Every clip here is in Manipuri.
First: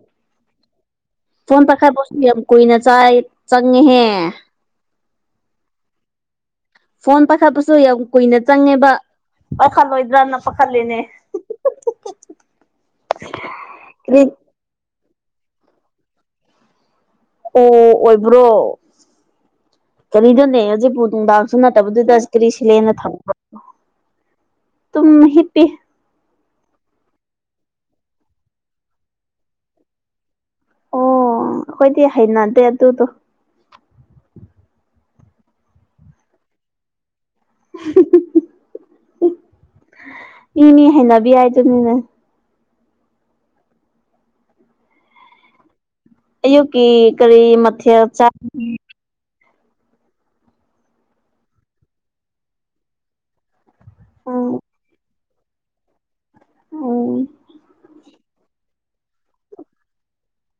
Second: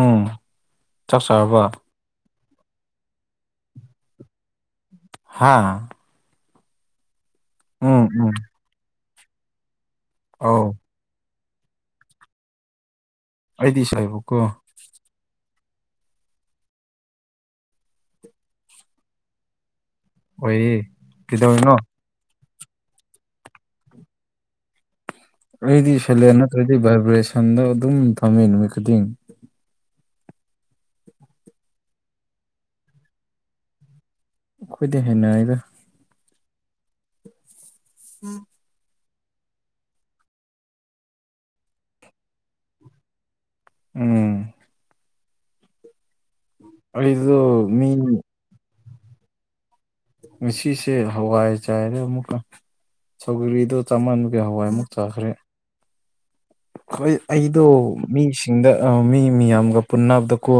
ꯎꯝ ꯆꯥꯛ ꯆꯥꯔꯕ ꯐꯣꯟ ꯄꯥꯏꯈꯠꯄꯁꯨ ꯌꯥꯝ ꯀꯨꯏꯅ ꯆꯥꯏ ꯆꯪꯉꯤꯍꯦ ꯍꯥꯥ ꯐꯣꯟ ꯄꯥꯏꯈꯠꯄꯁꯨ ꯌꯥꯝ ꯀꯨꯏꯅ ꯆꯪꯉꯦꯕ [unintelligible] ꯂꯣꯏꯗ꯭ꯔꯅ ꯑꯧ ꯄꯥꯈꯠꯂꯤꯅꯦ ꯑꯩꯗꯤ ꯁꯣꯏꯕ ꯀꯔꯤ ꯀꯣ ꯑꯣ ꯑꯣꯏꯕ꯭ꯔꯣ ꯀꯔꯤꯅꯣꯅꯦ ꯑꯣꯏꯌꯦ ꯍꯧꯖꯤꯛꯄꯨ ꯅꯨꯡꯗꯥꯡꯁꯨ ꯀꯩꯗꯧꯔꯤꯅꯣ ꯅꯠꯇꯕꯗꯨꯗ ꯀꯔꯤ ꯁꯤꯂꯦꯟꯗ ꯊꯝꯕ꯭ꯔꯣ ꯇꯨꯝ ꯍꯤꯞꯄꯤ ꯑꯩꯗꯤ ꯁꯥꯏꯂꯦꯟ ꯅꯠꯇ꯭ꯔꯗꯤ ꯚꯥꯏꯕ꯭ꯔꯦꯁꯟꯗꯣ ꯑꯗꯨꯝ ꯊꯝꯃꯤ ꯅꯨꯃꯤꯠ ꯈꯨꯗꯤꯡ ꯑꯣ ꯑꯈꯣꯏꯗꯤ ꯍꯩꯅꯗꯦ ꯑꯗꯨꯗꯣ ꯑꯈꯣꯏꯗꯤ ꯍꯩꯅꯩꯗ [unintelligible] ꯃꯤꯃꯤ ꯍꯩꯅꯕꯤ ꯍꯥꯏꯗꯨꯅꯤꯅꯦ ꯎꯝ ꯑꯌꯨꯛꯀꯤ ꯀꯔꯤ ꯑꯩꯗꯣ ꯃꯤ ꯃꯊꯦꯜ [unintelligible] ꯉꯁꯤꯁꯦ ꯍꯋꯥꯏ ꯆꯥꯏꯔꯦ ꯑꯃꯨꯛꯀ ꯁꯧꯒ꯭ꯔꯤꯗꯣ ꯆꯥꯃꯟꯕꯒꯤ ꯎꯝ ꯍꯋꯥꯏ ꯑꯃꯨꯛ ꯆꯥꯈ꯭ꯔꯦ ꯑꯈꯣꯏ ꯎꯝ ꯑꯩꯗꯣ ꯃꯤꯁꯤꯡꯗ ꯑ ꯃꯤ ꯃꯤꯌꯥꯝꯒ ꯄꯨꯟꯅꯕꯗꯀꯣ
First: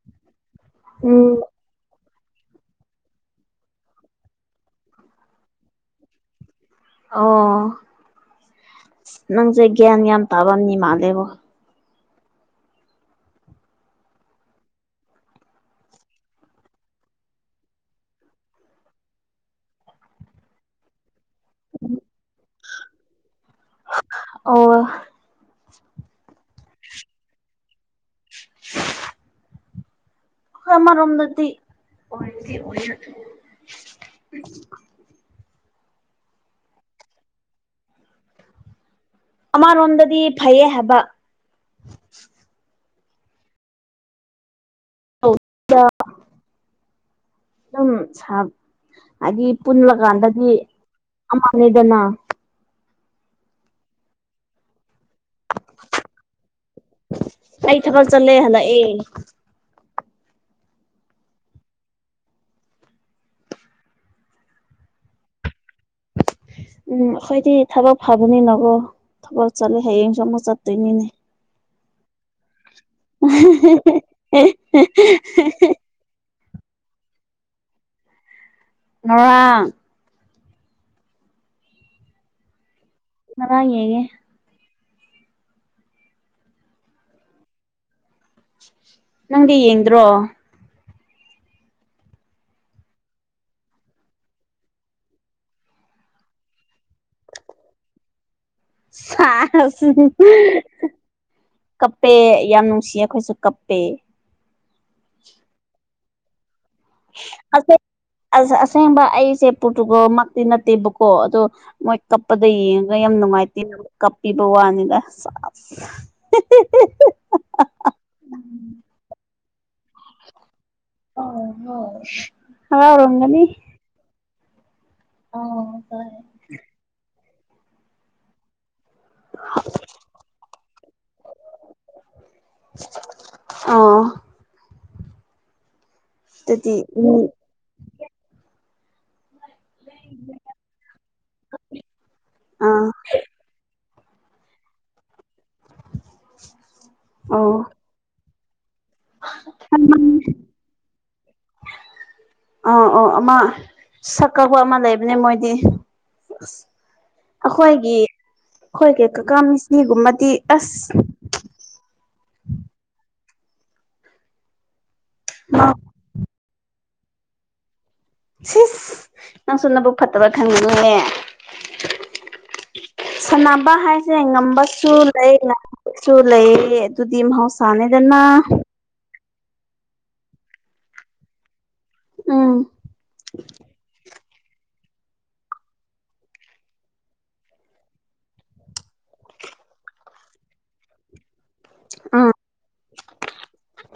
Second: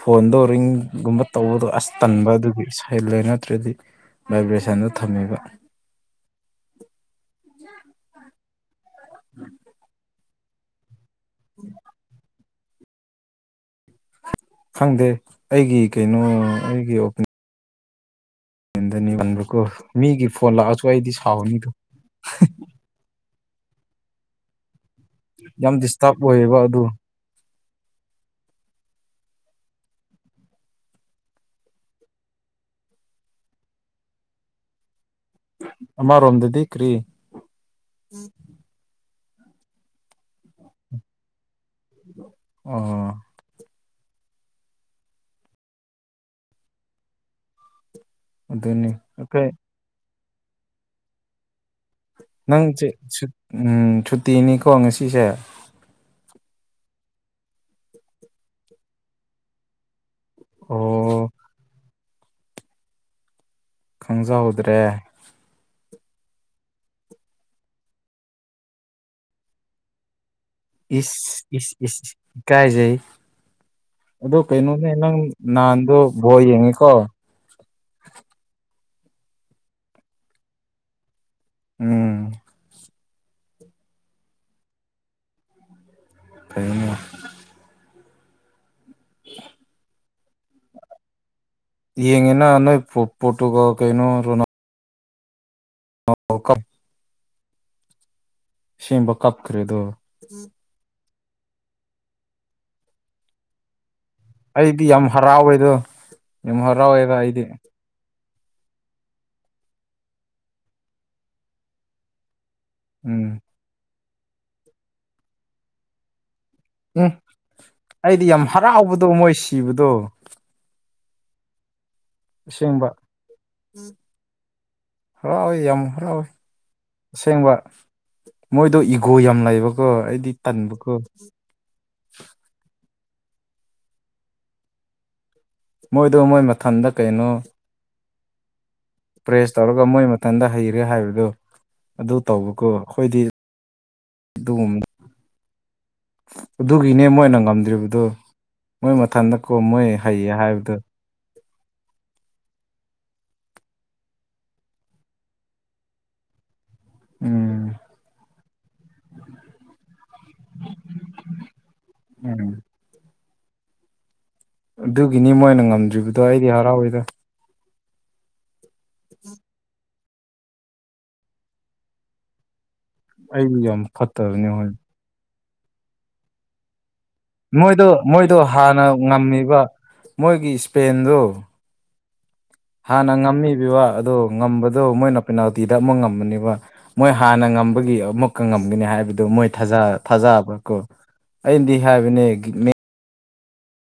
ꯐꯣꯟꯗꯣ ꯔꯤꯡꯒꯨꯝꯕ ꯎꯝ ꯇꯧꯕꯗꯣ ꯑꯁ ꯇꯟꯕ ꯑꯗꯨꯒꯤ ꯁꯥꯏꯂꯦꯟ ꯅꯠꯇ꯭ꯔꯗꯤ ꯚꯥꯏꯕ꯭ꯔꯦꯁꯟꯗꫭ ꯊꯝꯃꯤꯕ ꯅꯪꯖꯦ ꯒ꯭ꯌꯥꯟ ꯌꯥꯝ ꯇꯥꯕ ꯃꯤ ꯃꯥꯟꯂꯦꯕꯣ [unintelligible] ꯈꯪꯗꯦ ꯑꯩꯒꯤ ꯀꯩꯅꯣ ꯑꯩꯒꯤ [unintelligible] ꯇꯟꯕꯀꫭ ꯃꯤꯒꯤ ꯐꯣꯟ ꯂꯥꯛꯑꯁꯨ ꯑꯩꯗꯤ ꯁꯥꯎꯅꯤ [unintelligible] [unintelligible] ꯑꯣ ꯌꯥꯝ ꯗꯤꯁꯇꯔꯕ ꯑꯣꯏꯌꯦꯕ ꯑꯗꯨ [unintelligible] ꯍꯣꯏ ꯑꯃꯔꯣꯝꯗꯗꯤ ꯑꯣꯏꯕꯗꯤ ꯑꯣꯏꯌꯦ ꯑꯃꯔꯣꯝꯗꯗꯤ ꯀ꯭ꯔꯤ ꯑꯃꯔꯣꯝꯗꯗꯤ ꯐꯩꯌꯦ ꯍꯥꯏꯕ ꯑꯣ ꯑꯧ [unintelligible] ꯑꯗꯨꯝ [unintelligible] ꯑꯗꯨꯅꯤ ꯍꯥꯏꯗꯤ ꯑꯩꯈꯣꯏ ꯄꯨꯜꯂꯀꯥꯟꯗꯗꯤ ꯑꯃ ꯅꯪ ꯆꯦ ꯁꯨ ꯎꯝ ꯁꯨꯇꯤꯅꯤꯀꯣ ꯉꯁꯤꯁꯦ ꯑꯩ ꯊꯕꯛ ꯆꯠꯂꯦ ꯍꯜꯂꯛꯑꯦ ꯑꯣ ꯈꯪꯖꯍꯧꯗ꯭ꯔꯦ ꯎꯝ ꯑꯈꯣꯏꯗꯤ ꯊꯕꯛ ꯐꯥꯕꯅꯤꯅꯒꯣ ꯊꯕꯛ ꯆꯠꯂꯦ ꯍꯌꯦꯡꯁꯨ ꯑꯃꯨꯛ ꯆꯠ ꯏꯁ ꯏꯁ ꯏꯁ ꯏꯀꯥꯏꯖꯩ ꯑꯗꯣ ꯀꯩꯅꯣꯅꯦ ꯅꯪ ꯅꯍꯥꯟꯗꯣ ꯕꯣꯜ ꯌꯦꯡꯉꯤꯀꯣ ꯉꯔꯥꯡ ꯎꯝ ꯉꯔꯥꯡ ꯌꯦꯡꯉꯦ ꯐꯩꯅꯦ ꯅꯪꯗꯤ ꯌꯦꯡꯗ꯭ꯔꯣ ꯌꯦꯉꯦ ꯅꯣ ꯅꯣꯢ ꯄꯣꯔꯇꯨꯒꯜ ꯀꯩꯅꯣ ꯔꯣꯅꯥ ꯑꯣ ꯀꯞ ꯑꯁꯦꯡꯕ ꯀꯞꯈ꯭ꯔꯦꯗꯣ ꯁꯥꯁ ꯍꯤꯍꯤꯍꯤ ꯀꯞꯄꯦ ꯌꯥꯝ ꯅꯨꯡꯁꯤꯌꯦ ꯑꯩꯈꯣꯏꯁꯨ ꯀꯞꯄꯦ ꯑꯩꯗꯤ ꯌꯥꯝ ꯍꯔꯥꯎꯋꯦꯗꯣ ꯌꯥꯝ ꯍꯔꯥꯎꯋꯦꯗ ꯑꯩꯗꯤ ꯑꯁ ꯑꯁꯦꯡꯕ ꯑꯩꯁꯦ ꯄꯣꯔꯇꯨꯒꯜꯃꯛꯇꯤ ꯅꯠꯇꯦꯕꯀꯣ ꯑꯗꯣ ꯃꯣꯏ ꯀꯞꯄ ꯗꯣ ꯌꯦꯡꯉꯒ ꯌꯥꯝ ꯎꯝ ꯅꯨꯡꯉꯥꯏꯇꯦ ꯀꯞꯄꯤꯕ ꯋꯥꯅꯤꯗ ꯁꯥꯁ ꯎꯝ ꯑꯩꯗꯤ ꯌꯥꯝ ꯍꯔꯥꯎꯕꯗꯣ ꯃꯣꯏ ꯁꯤꯕꯗꯣ ꯑꯁꯦꯡꯕ ꯍꯔꯥꯎꯔꯝꯒꯅꯤ ꯍꯔꯥꯎꯋꯦ ꯌꯥꯝ ꯍꯔꯥꯎꯋꯦ ꯑꯁꯦꯡꯕ ꯃꯣꯏꯗꯣ ꯏꯒꯣ ꯌꯥꯝ ꯂꯩꯕꯀꯣ ꯑꯩꯗꯤ ꯇꯟꯕꯀꯣ ꯑꯣ ꯃꯣꯏꯗꯣ ꯃꯣꯏ ꯑꯗꯨꯗꯤ ꯃꯊꯟꯗ ꯎꯝ ꯀꯩꯅꯣ ꯄ꯭ꯔꯦꯁ ꯇꯧꯔꯒ ꯃꯣꯏ ꯃꯊꯟꯗ ꯍꯩꯔꯦ ꯍꯥꯏꯕꯗꯣ ꯑꯗꯨ ꯇꯧꯕꯀꯣ ꯑꯥ ꯑꯩꯈꯣꯏꯗꯤ ꯑꯗꯨꯒꯨꯝ ꯑꯗꯨꯒꯤꯅꯦ ꯃꯣꯏꯅ ꯑꯣ ꯉꯝꯗ꯭ꯔꯤꯕꯗꯣ ꯃꯣꯏ ꯃꯊꯟꯗ ꯀꯣ ꯃꯣꯏ ꯍꯩꯌꯦ ꯍꯥꯏꯕꯗꯨ ꯃꯥ ꯁꯛ ꯀꯥꯛꯄ ꯑꯃ ꯂꯩꯕꯅꯦ ꯃꯣꯏꯗꯤ ꯑꯁ ꯎꯝ ꯑꯩꯈꯣꯏꯒꯤ ꯈꯣꯢꯒꯤ ꯀꯥꯀꯥ ꯃꯦꯁꯤꯒꯨꯝꯕꯗꯤ ꯑꯁ ꯎꯝ ꯑꯗꯨꯒꯤꯅꯤ ꯃꯣꯏꯅ ꯉꯝꯗ꯭ꯔꯤꯕꯗꯣ ꯑꯩꯗꯤ ꯍꯔꯥꯎꯋꯦꯗ ꯁꯤꯁ ꯅꯪꯁꯨ ꯅꯕꯨꯛ ꯐꯠꯇꯕ ꯈꯟꯒꯅꯨꯅꯦ ꯑꯩꯗꯤ ꯁꯥꯟꯅꯕ ꯌꯥꯝ ꯍꯥꯏꯁꯦ ꯐꯠꯇꯕꯅꯦ ꯍꯣꯏ ꯉꯝꯕꯁꯨ ꯂꯩ ꯉꯥꯡꯕꯁꯨ ꯂꯩ ꯃꯣꯏꯗꯣ ꯃꯣꯏꯗꯣ ꯍꯥꯟꯅ ꯉꯝꯃꯤꯕ ꯃꯣꯏꯒꯤ ꯏꯁꯄꯦꯟꯗꯣ ꯎꯝ ꯍꯥꯥꯟꯅ ꯉꯝꯃꯤꯕꯤ ꯋꯥ ꯑꯗꯣ ꯉꯝꯕꯗꯣ ꯃꯣꯏꯅ ꯄꯦꯅꯥꯜꯇꯤꯗ ꯑꯃꯛ ꯉꯝꯕꯅꯦꯕ ꯃꯣꯏ ꯍꯥꯟꯅ ꯉꯝꯕꯒꯤ ꯑꯃꯨꯛꯀ ꯉꯝꯒꯅꯤ ꯍꯥꯏꯕ ꯗꯣ ꯃꯣꯏ ꯊꯥꯖ ꯊꯥꯖꯕꯀꯣ ꯑꯩꯅꯗꯤ ꯍꯥꯏꯕꯅꯦ ꯎꯝ ꯃꯦ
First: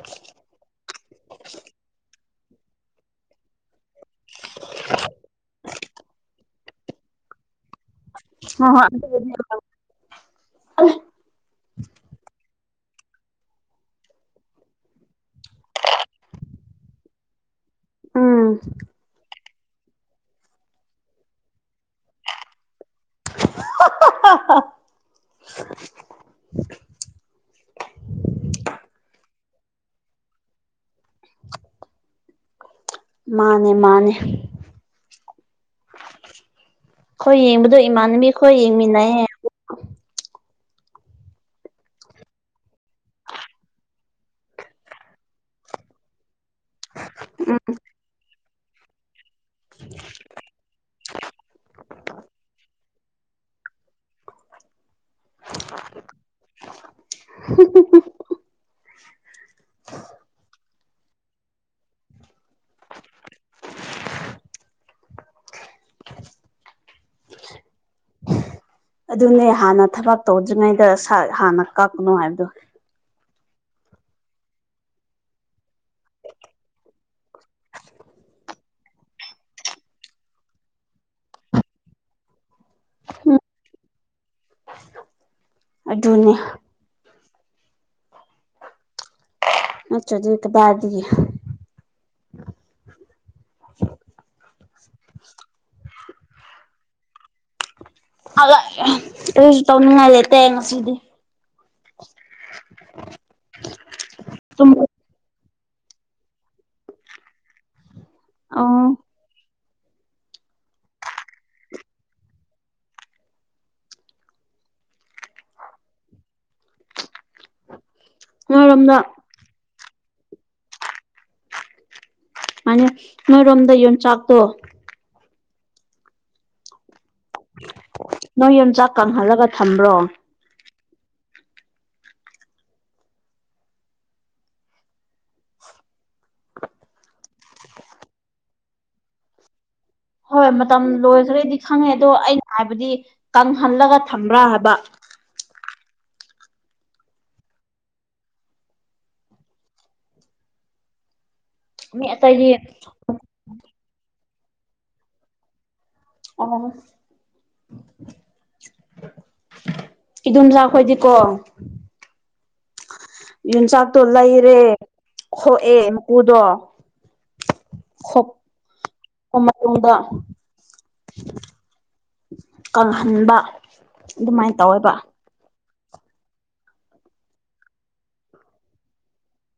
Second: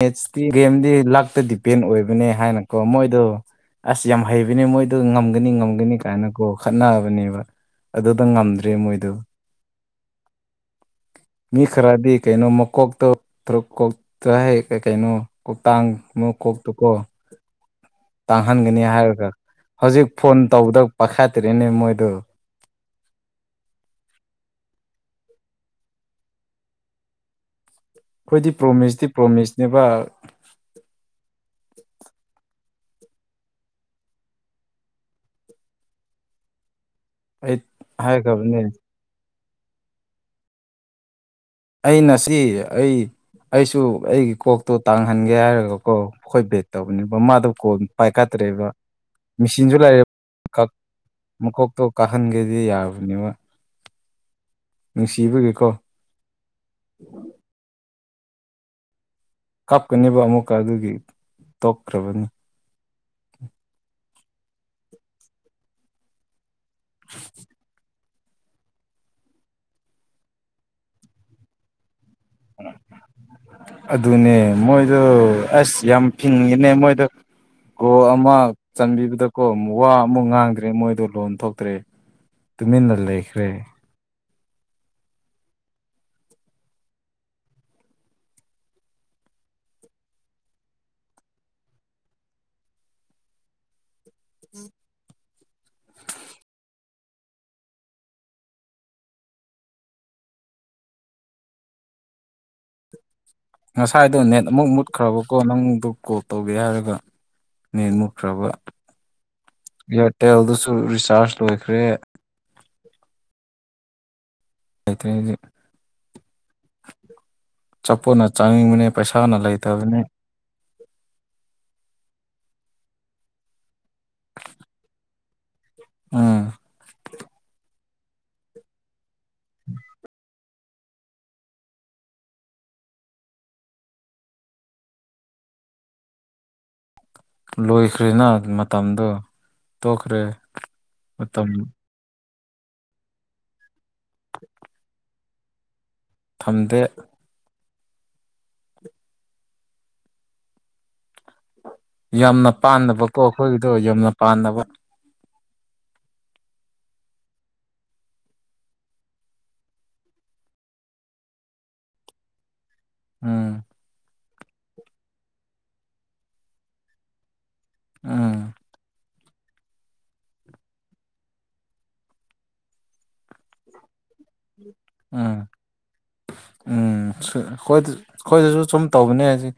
ꯃꯦꯠꯁꯇꯤ ꯒꯦꯝꯗꯤ ꯂꯛꯇ ꯗꯤꯄꯦꯟ ꯑꯣꯏꯕꯅꯦ ꯍꯥꯏꯅꯀꯣ ꯃꯣꯏꯗꯣ ꯑꯁ ꯌꯥꯝ ꯍꯩꯕꯅꯦ ꯃꯣꯏꯗꯣ ꯉꯝꯒꯅꯤ ꯉꯝꯒꯅꯤ ꯀꯥꯏꯅꯀꯣ ꯈꯠꯅꯕꯅꯦꯕ ꯑꯗꯨꯗ ꯍꯣꯏ ꯉꯝꯗ꯭ꯔꯦ ꯃꯣꯏꯗꯨ ꯍꯣꯏ ꯑꯗꯨꯕꯨꯗꯤ ꯃꯤ ꯈꯔꯗꯤ ꯀꯩꯩꯅꯣ ꯃ ꯀꯣꯛꯇꯣ ꯇ꯭ꯔꯨꯛ ꯀꯣꯛꯇ ꯍꯦꯛ ꯀꯩ ꯀꯩꯅꯣ ꯀꯣꯛꯇꯥꯡ ꯑꯃꯨꯛ ꯀꯣꯛꯇꯨꯀꯣ ꯎꯝ ꯇꯥꯡꯍꯟꯒꯅꯤ ꯍꯥꯏꯔꯒ ꯍꯧꯖꯤꯛ ꯐꯣꯟ ꯇꯧꯕꯗ ꯄꯥꯈꯥꯏꯠꯇ꯭ꯔꯤꯅꯦ ꯃꯣꯏꯗꯨ [unintelligible] ꯑꯩꯈꯣꯏꯗꯤ ꯄ꯭ꯔꯣꯃꯤꯁꯇꯤ ꯄ꯭ꯔꯣꯃꯤꯁꯅꯦꯕ ꯃꯥꯅꯦ ꯃꯥꯅꯦ ꯈꯣꯏ ꯑꯩ ꯌꯦꯡꯕꯗꯨ ꯏꯃꯥꯟꯅꯕꯤ ꯈꯣꯏ ꯍꯥꯏꯈ꯭ꯔꯕꯅꯦ ꯌꯦꯡꯃꯤꯟꯅꯌꯦ ꯑꯩꯅꯁꯤ ꯑꯩ ꯑꯩꯁꯨ ꯑꯩꯒꯤ ꯀꯣꯛꯇꯣ ꯇꯥꯡꯍꯟꯒꯦ ꯍꯥꯏꯔꯒꯀꯣ ꯑꯈꯣꯏ ꯕꯦꯠ ꯇꯧꯕꯅꯦꯕ ꯃꯥꯗꯣ ꯀꯣꯜ ꯄꯥꯏꯈꯠ ꯇ꯭ꯔꯦꯕ ꯃꯤꯁꯤꯟꯖꯨ ꯂꯩꯔꯦ ꯀꯛ ꯃꯀꯣꯛꯇꯣ ꯀꯥꯍꯟꯒꯦꯗꯤ ꯌꯥꯕꯅꯤꯕ ꯅꯨꯡꯁꯤꯕꯒꯤꯀꯣ ꯀꯞꯀꯅꯤꯕ ꯑꯃꯨꯛꯀ ꯑꯗꯨꯒꯤ ꯇꯣꯛꯈ꯭ꯔꯕꯅꯤ [inaudible] ꯑꯗꯨꯅꯦ ꯍꯥꯟꯅ ꯊꯕꯛ ꯇꯧꯗ꯭ꯔꯤꯉꯩꯗ ꯁꯥꯠ ꯍꯥꯟꯅ ꯀꯛꯀꯅꯨ ꯍꯥꯏꯕꯗꯨ ꯑꯗꯨꯅꯦ ꯃꯣꯏꯗꯣ ꯑꯁ ꯌꯥꯝ ꯐꯤꯡꯉꯦꯅꯦ ꯃꯣꯏꯗꯣ ꯒꯣꯜ ꯑꯃ ꯆꯟꯕꯤꯕꯗꯀꯣ ꯋꯥ ꯑꯃꯨꯛ ꯉꯥꯡꯗ꯭ꯔꯦ ꯃꯣꯏꯗꯣ ꯂꯣꯟ ꯊꯣꯛꯇ꯭ꯔꯦ ꯇꯨꯃꯤꯟꯅ ꯂꯩꯈ꯭ꯔꯦ ꯑꯗꯨꯅꯤ ꯅꯠꯇ꯭ꯔꯗꯤ ꯀꯗꯥꯢꯗꯒꯤ [inaudible] ꯍꯜꯂꯛꯑꯦ ꯀꯔꯤꯁꯨ ꯇꯧꯅꯤꯡꯉꯥꯏ ꯂꯩꯇꯦ ꯉꯁꯤꯗꯤ [inaudible] ꯉꯁꯥꯏꯗꯣ ꯅꯦꯠ ꯑꯃꯨꯛ ꯇꯨꯝ ꯃꯨꯠꯈ꯭ꯔꯕꯀꯣ ꯅꯪꯗꯣ ꯀꯣꯜ ꯇꯧꯒꯦ ꯍꯥꯏꯔꯒ ꯅꯦꯠ ꯑꯃꯨꯛ ꯈ꯭ꯔꯕ ꯑꯣ ꯏꯌꯥꯔꯇꯦꯜꯗꯨꯁꯨ ꯔꯤꯆꯥꯔꯖ ꯂꯣꯏꯈ꯭ꯔꯦ [unintelligible] ꯆꯥꯄꯣꯠꯅ ꯆꯥꯅꯤꯡꯕꯅꯦ ꯅꯣꯏꯔꯣꯝꯗ ꯄꯩꯁꯥꯅ ꯂꯩꯇꯕꯅꯤ ꯃꯥꯅꯦ ꯅꯣꯏꯔꯣꯝꯗ ꯌꯣꯟꯆꯥꯛꯇꯣ ꯎꯝ ꯅꯣꯏ ꯌꯣꯡꯆꯥꯛ ꯀꯪꯍꯜꯂꯒ ꯊꯝꯕ꯭ꯔꯣ ꯂꯣꯏꯈ꯭ꯔꯦꯅꯥ ꯃꯇꯝꯗꯣ ꯇꯣꯛꯈ꯭ꯔꯦ ꯍꯣꯏ ꯃꯇꯝ ꯃꯇꯝ ꯂꯣꯏꯗ꯭ꯔꯦꯗꯤ ꯈꯪꯉꯦ ꯑꯗꯣ ꯑꯩꯅ ꯍꯥꯏꯕꯗꯤ ꯀꯪꯍꯜꯂꯒ ꯊꯝꯕ꯭ꯔꯥ ꯍꯥꯕ ꯊꯝꯗꯦ ꯃꯤ ꯌꯥꯝꯅ ꯑꯇꯩꯗꯤ ꯄꯥꯟꯅꯕꯀꯣ ꯑꯈꯣꯏꯒꯤꯗꯣ ꯌꯥꯝꯅ ꯄꯥꯟꯅꯕ ꯑꯣ ꯏꯗꯣꯝꯆꯥꯥ ꯈꯣꯏꯗꯤꯀꯣ ꯎꯝ ꯌꯣꯟꯆꯥꯛꯇꯣ ꯂꯩꯔꯦ ꯈꯣꯛꯑꯦ ꯃꯀꯨꯗꯣ ꯈꯣꯞ ꯎꯝ ꯄ ꯃꯇꯨꯡꯗ ꯀꯪꯍꯟꯕ ꯑꯗꯨꯃꯥꯏ ꯇꯧꯋꯦꯕ ꯎꯝ ꯎꯝ ꯁꯤ ꯈꯣꯢꯗꯖꯨ ꯈꯣꯏꯗꯖꯨ ꯁꯨꯝ ꯇꯧꯕꯅꯦ ꯑꯁꯤ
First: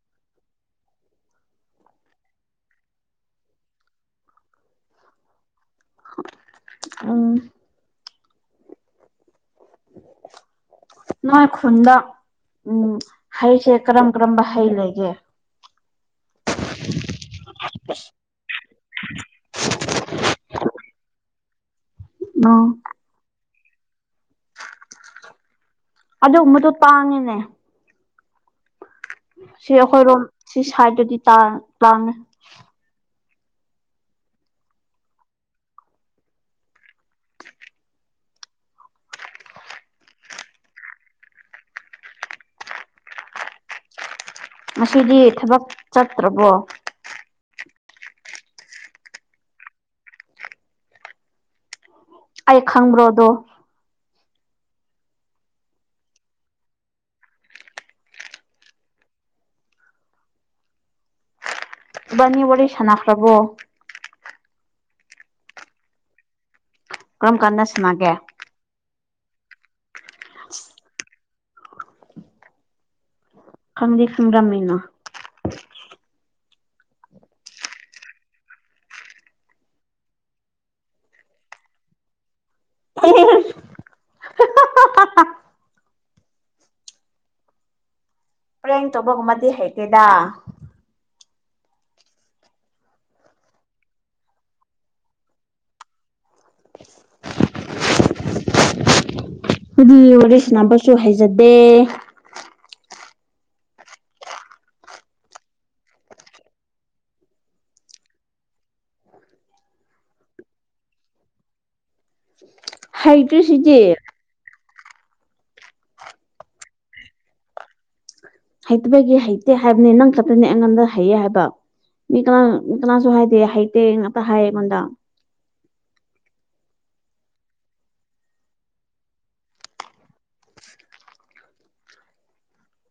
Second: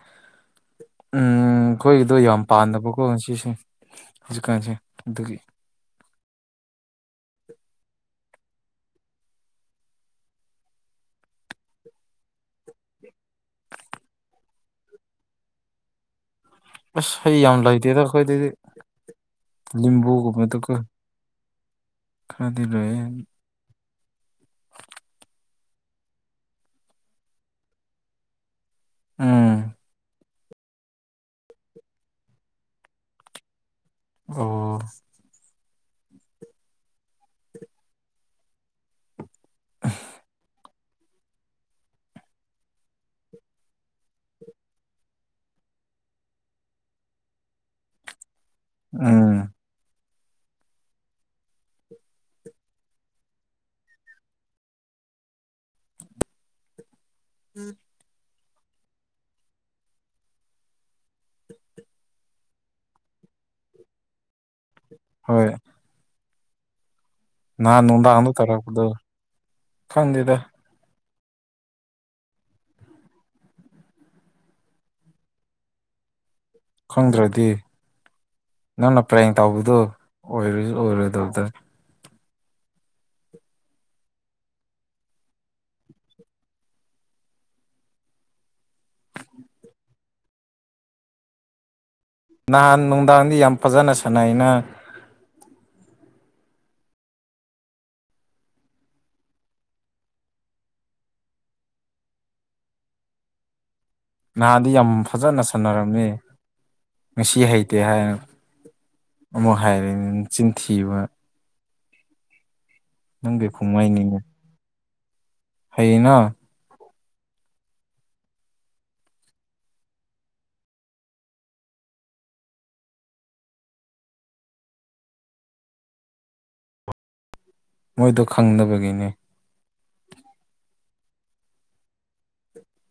ꯎꯝ ꯈꯣꯏꯒꯤꯗꯣ ꯌꯥꯝ ꯄꯥꯟꯗꯕꯀꯣ ꯉꯁꯤꯁꯦ ꯍꯨꯖꯤꯛꯀꯥꯟꯁꯦ ꯑꯗꯨꯒꯤ ꯎꯝ [inaudible] ꯅꯣꯏ ꯈꯨꯟꯗ ꯎꯝ ꯍꯩꯁꯦ ꯀꯔꯝ ꯀꯔꯝꯕ ꯍꯩ ꯂꯩꯒꯦ ꯑꯁ ꯍꯩ ꯌꯥꯝ ꯂꯩꯇꯦꯗ ꯑꯈꯣꯏꯗꯗꯤ ꯂꯤꯝꯕꯨꯒꯨꯝꯕꯗꯣ ꯀꯣ ꯈꯔꯗꯤ ꯎꯝ ꯂꯩꯌꯦ ꯑꯗꯨꯒꯨꯝꯕꯗꯨ ꯇꯥꯡꯉꯤꯅꯦ ꯎꯝ ꯁꯤ ꯑꯩꯈꯣꯏꯔꯣꯝ ꯁꯤ ꯁꯥꯏꯗꯠꯇꯗꯤ ꯇꯥꯡ ꯇꯥꯡꯉꯦ ꯑꯣ [unintelligible] ꯉꯁꯤꯗꯤ ꯊꯕꯛ ꯆꯠꯇ꯭ꯔꯕꯣ ꯎꯝ ꯑꯩ ꯈꯪꯕ꯭ꯔꯣ ꯑꯗꯣ [inaudible] ꯏꯕꯥꯅꯤ ꯋꯥꯔꯤ ꯁꯥꯟꯅꯈ꯭ꯔꯕꯣ ꯍꯣꯏ ꯀꯔꯝ ꯀꯥꯟꯗ ꯅꯍꯥꯟ ꯁꯥꯟꯅꯒꯦ ꯅꯣꯡꯗꯥꯡꯗ ꯇꯧꯔꯛꯄꯗꯨ ꯈꯪꯗꯦꯗ ꯈꯪꯗꯤ ꯈꯪꯔꯝꯃꯤꯅ ꯈꯪꯗ꯭ꯔꯗꯤ ꯅꯪꯅ ꯄꯔꯦꯡ ꯇꯧꯕꯗꯨ ꯑꯣꯏꯔꯖꯨ ꯑꯣꯏꯔꯣꯏ ꯗꯕꯗ ꯄꯔꯦꯡ ꯇꯧꯕꯒꯨꯝꯕꯗꯤ ꯍꯩꯇꯦꯗ ꯅꯍꯥꯟ ꯅꯨꯡꯗꯥꯡꯗꯤ ꯌꯥꯝ ꯐꯖꯅ ꯁꯥꯟꯅꯩꯩꯅ [inaudible] ꯑꯗꯨꯗꯤ ꯋꯥꯔꯤ ꯁꯥꯟꯅꯕꯁꯨ ꯍꯩꯖꯗꯦ ꯅꯍꯥꯟꯗꯤ ꯌꯥꯝ ꯐꯖꯅ ꯁꯥꯟꯅꯔꯝꯃꯦ ꯉꯁꯤ ꯍꯩꯇꯦ ꯍꯥꯏꯔꯅꯨ ꯑꯃꯨꯛ ꯍꯥꯏꯔꯦꯅꯦ ꯅꯆꯤꯟ ꯊꯤꯕ ꯍꯩꯇ꯭ꯔꯤ ꯁꯤꯗꯤ ꯀꯨꯝꯍꯩꯅꯤꯅꯦ ꯍꯩꯅ ꯍꯩꯇꯕꯒꯤ ꯍꯩꯇꯦ ꯍꯥꯏꯕꯅꯤ ꯅꯪ ꯈꯛꯇꯅꯦ ꯑꯩꯉꯣꯟꯗ ꯍꯩꯌꯦ ꯍꯥꯏꯕ ꯃꯤ ꯀꯅꯥ ꯀꯅꯥꯁꯨ ꯍꯥꯏꯗꯦ ꯍꯩꯇꯦ ꯉꯥꯛꯇ ꯍꯥꯏꯌꯦ ꯑꯩꯉꯣꯟꯗ ꯃꯣꯏꯗꯣ ꯈꯪꯗꯕꯒꯤꯅꯦ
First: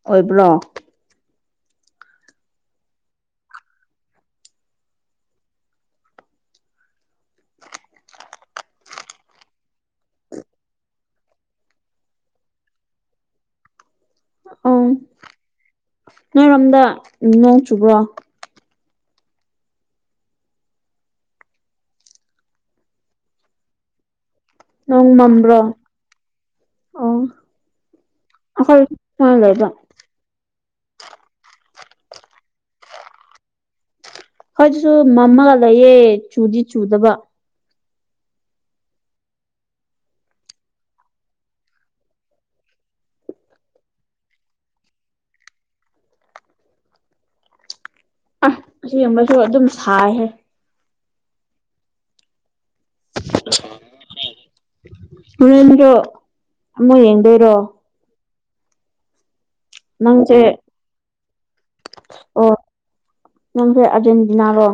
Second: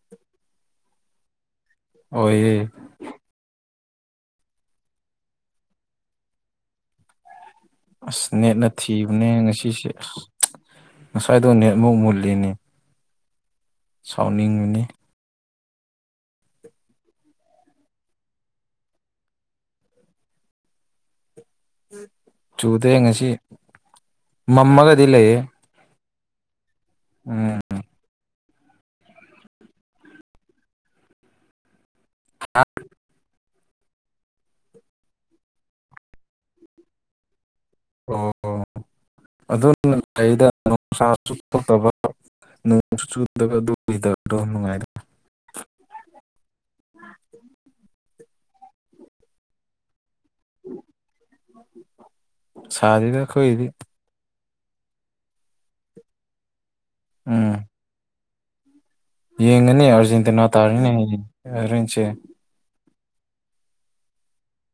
ꯑꯣꯏꯕ꯭ꯔꯣ ꯑꯣꯏꯌꯦ ꯑꯁ ꯅꯦꯠꯅ ꯊꯤꯕꯅꯦ ꯉꯁꯤꯁꯦ ꯑꯁ ꯉꯁꯥꯏꯗꯣ ꯅꯦꯠꯃꯨꯛ ꯃꯨꯠꯂꯤꯅꯦ ꯁꯥꯎꯅꯤꯡꯕꯅꯤ ꯎꯝ ꯅꯣꯏꯔꯣꯝꯗ ꯅꯣꯡ ꯆꯨꯕ꯭ꯔꯣ ꯆꯨꯗꯦ ꯉꯁꯤ ꯃꯝꯃꯒꯗꯤ ꯅꯣꯡ ꯂꯩꯌꯦ ꯃꯝꯕ꯭ꯔꯣ ꯑꯣ ꯎꯝ ꯑꯩꯈꯣꯏ ꯑꯉꯥꯡꯒꯩꯗꯣ [inaudible] ꯈꯣꯏꯗꯁꯨ ꯃꯝꯃꯒ ꯂꯩꯌꯦ ꯆꯨꯗꯤ ꯆꯨꯗꯕ ꯑꯣ ꯑꯣ ꯑꯗꯨꯝ ꯀꯩꯗ ꯅꯨꯡꯁꯥ ꯊꯣꯛꯇꯕ ꯅꯣꯡꯁꯨ ꯆꯨꯗꯕ ꯑꯗꯨꯝ ꯇꯥꯏꯄꯇꯣ ꯅꯨꯡꯉꯥꯏ ꯑ ꯑꯁꯤꯃꯁꯨ ꯑꯗꯨꯝ ꯁꯥꯏꯍꯦ ꯁꯥꯗꯦꯗ ꯑꯈꯣꯏꯗꯤ ꯍꯨꯔꯦꯟꯗꯔꯣ ꯑꯃꯨꯛ ꯌꯦꯡꯗꯣꯏꯔꯣ ꯎꯝ ꯌꯦꯡꯉꯅꯤ ꯅꯪꯁꯦ ꯑꯔꯖꯦꯟꯇꯤꯅꯥ ꯇꯥꯔꯅꯤ ꯍꯧꯖꯤꯛ ꯍꯣꯔꯦꯟꯁꯦ ꯑꯣ ꯅꯪꯁꯦ ꯑꯔꯖꯦꯟꯇꯤꯅꯥꯔꯣ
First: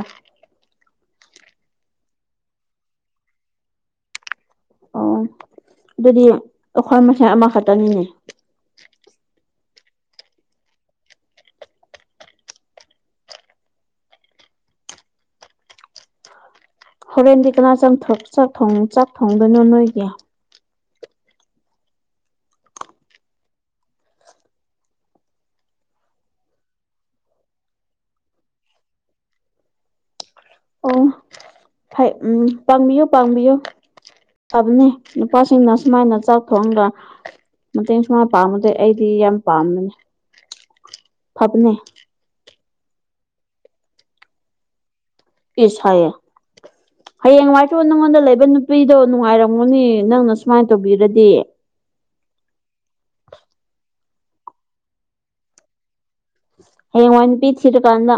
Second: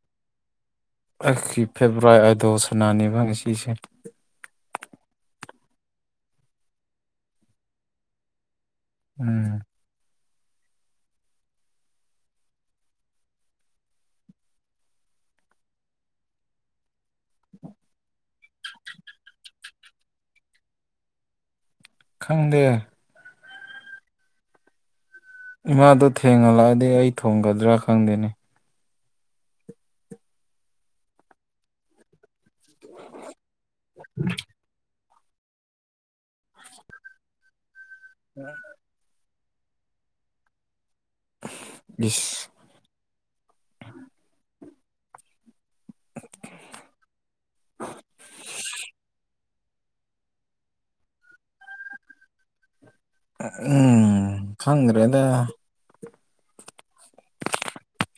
[unintelligible] ꯐꯦꯕꯔꯥꯏꯠ ꯑꯗꯣ ꯁꯥꯅꯅꯤꯕ ꯉꯁꯤꯁꯦ ꯑꯣ ꯑꯗꯨꯗꯤ ꯑꯩꯈꯣꯏ ꯃꯁꯦꯜ ꯑꯃꯈꯛꯇꯅꯤꯅꯦ ꯎꯝ ꯍꯣꯔꯦꯟꯗꯤ ꯀꯅꯥ ꯆꯪ ꯊꯣꯛ ꯆꯥꯛ ꯊꯣꯡ ꯆꯥꯛ ꯊꯣꯡꯗꯣꯏꯅꯣ ꯅꯣꯏꯒꯤ ꯈꯪꯗꯦ ꯏꯃꯥꯗꯣ ꯊꯦꯡꯍꯜꯂꯛꯑꯗꯤ ꯑꯩ ꯊꯣꯡꯒꯗ꯭ꯔꯥ ꯈꯪꯗꯦꯅꯦ ꯑꯣ ꯐꯩ ꯎꯝ ꯄꯥꯡꯕꯤꯌꯨ ꯄꯥꯡꯕꯤꯌꯨ ꯐꯕꯅꯦ ꯅꯨꯄꯥꯁꯤꯡꯅ ꯁꯨꯃꯥꯏꯅ ꯆꯥꯛ ꯊꯣꯡꯉꯒ ꯃꯇꯦꯡ ꯁꯨꯃꯥꯏ ꯄꯥꯡꯕꯖꯦ ꯑꯩꯗꯤ ꯌꯥꯝ ꯄꯥꯝꯕꯅꯦ ꯐꯕꯅꯦ ꯏꯁ ꯏꯁ ꯍꯥꯏꯌꯦ ꯍꯌꯦꯡꯋꯥꯥꯏꯁꯨ ꯅꯪꯉꯣꯟꯗ ꯂꯩꯕ ꯅꯨꯄꯤꯗꯣ ꯅꯨꯡꯉꯥꯏꯔꯣ [unintelligible] ꯅꯦ ꯅꯪꯅ ꯁꯨꯃꯥꯏ ꯇꯧꯕꯤꯔꯗꯤ ꯑ ꯑꯪ ꯈꯪꯗ꯭ꯔꯦꯗ ꯍꯌꯦꯡꯋꯥꯏ ꯅꯨꯄꯤ ꯊꯤꯔꯀꯥꯟꯗ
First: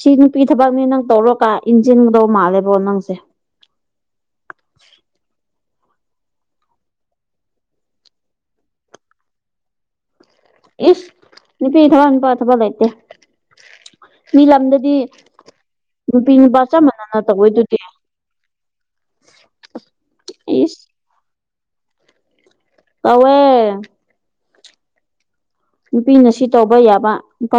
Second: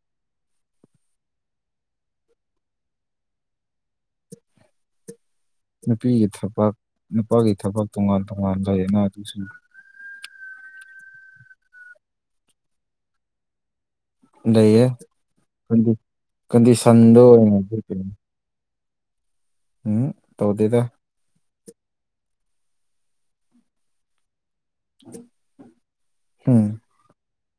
ꯁꯤ ꯅꯨꯄꯤ ꯊꯕꯛꯅꯤ ꯅꯪ ꯇꯧꯔꯣꯀꯥ ꯏꯟꯖꯤꯟꯒꯗꯧ ꯃꯥꯜꯂꯦꯕꯣ ꯅꯪꯁꯦ [inaudible] ꯅꯨꯄꯤꯒꯤ ꯊꯕꯛ ꯅꯨꯄꯥꯒꯤ ꯊꯕꯛ ꯇꯣꯉꯥꯟ ꯇꯣꯉꯥꯟ ꯂꯩꯌꯦꯅ ꯑꯗꯨꯁꯨ ꯏꯁ ꯅꯨꯄꯤ ꯊꯕꯛ ꯅꯨꯄꯥ ꯊꯕꯛ ꯂꯩꯇꯦ ꯃꯤ ꯂꯩꯌꯦ ꯂꯝꯗꯗꯤ ꯅꯨꯄꯤ ꯅꯨꯄꯥ ꯆꯞ ꯃꯥꯟꯅꯅ ꯀꯟꯗꯤꯁꯟꯗꯣ ꯑꯣꯏꯅꯗꯤ ꯇꯧꯏꯗꯨꯗꯤ [inaudible] ꯎꯝ ꯇꯧꯗꯦꯗ ꯇꯧꯋꯦ [inaudible] ꯅꯨꯄꯤꯅ ꯁꯤ ꯎꯝ ꯇꯧꯕ ꯌꯥꯕ ꯅꯨꯄꯥ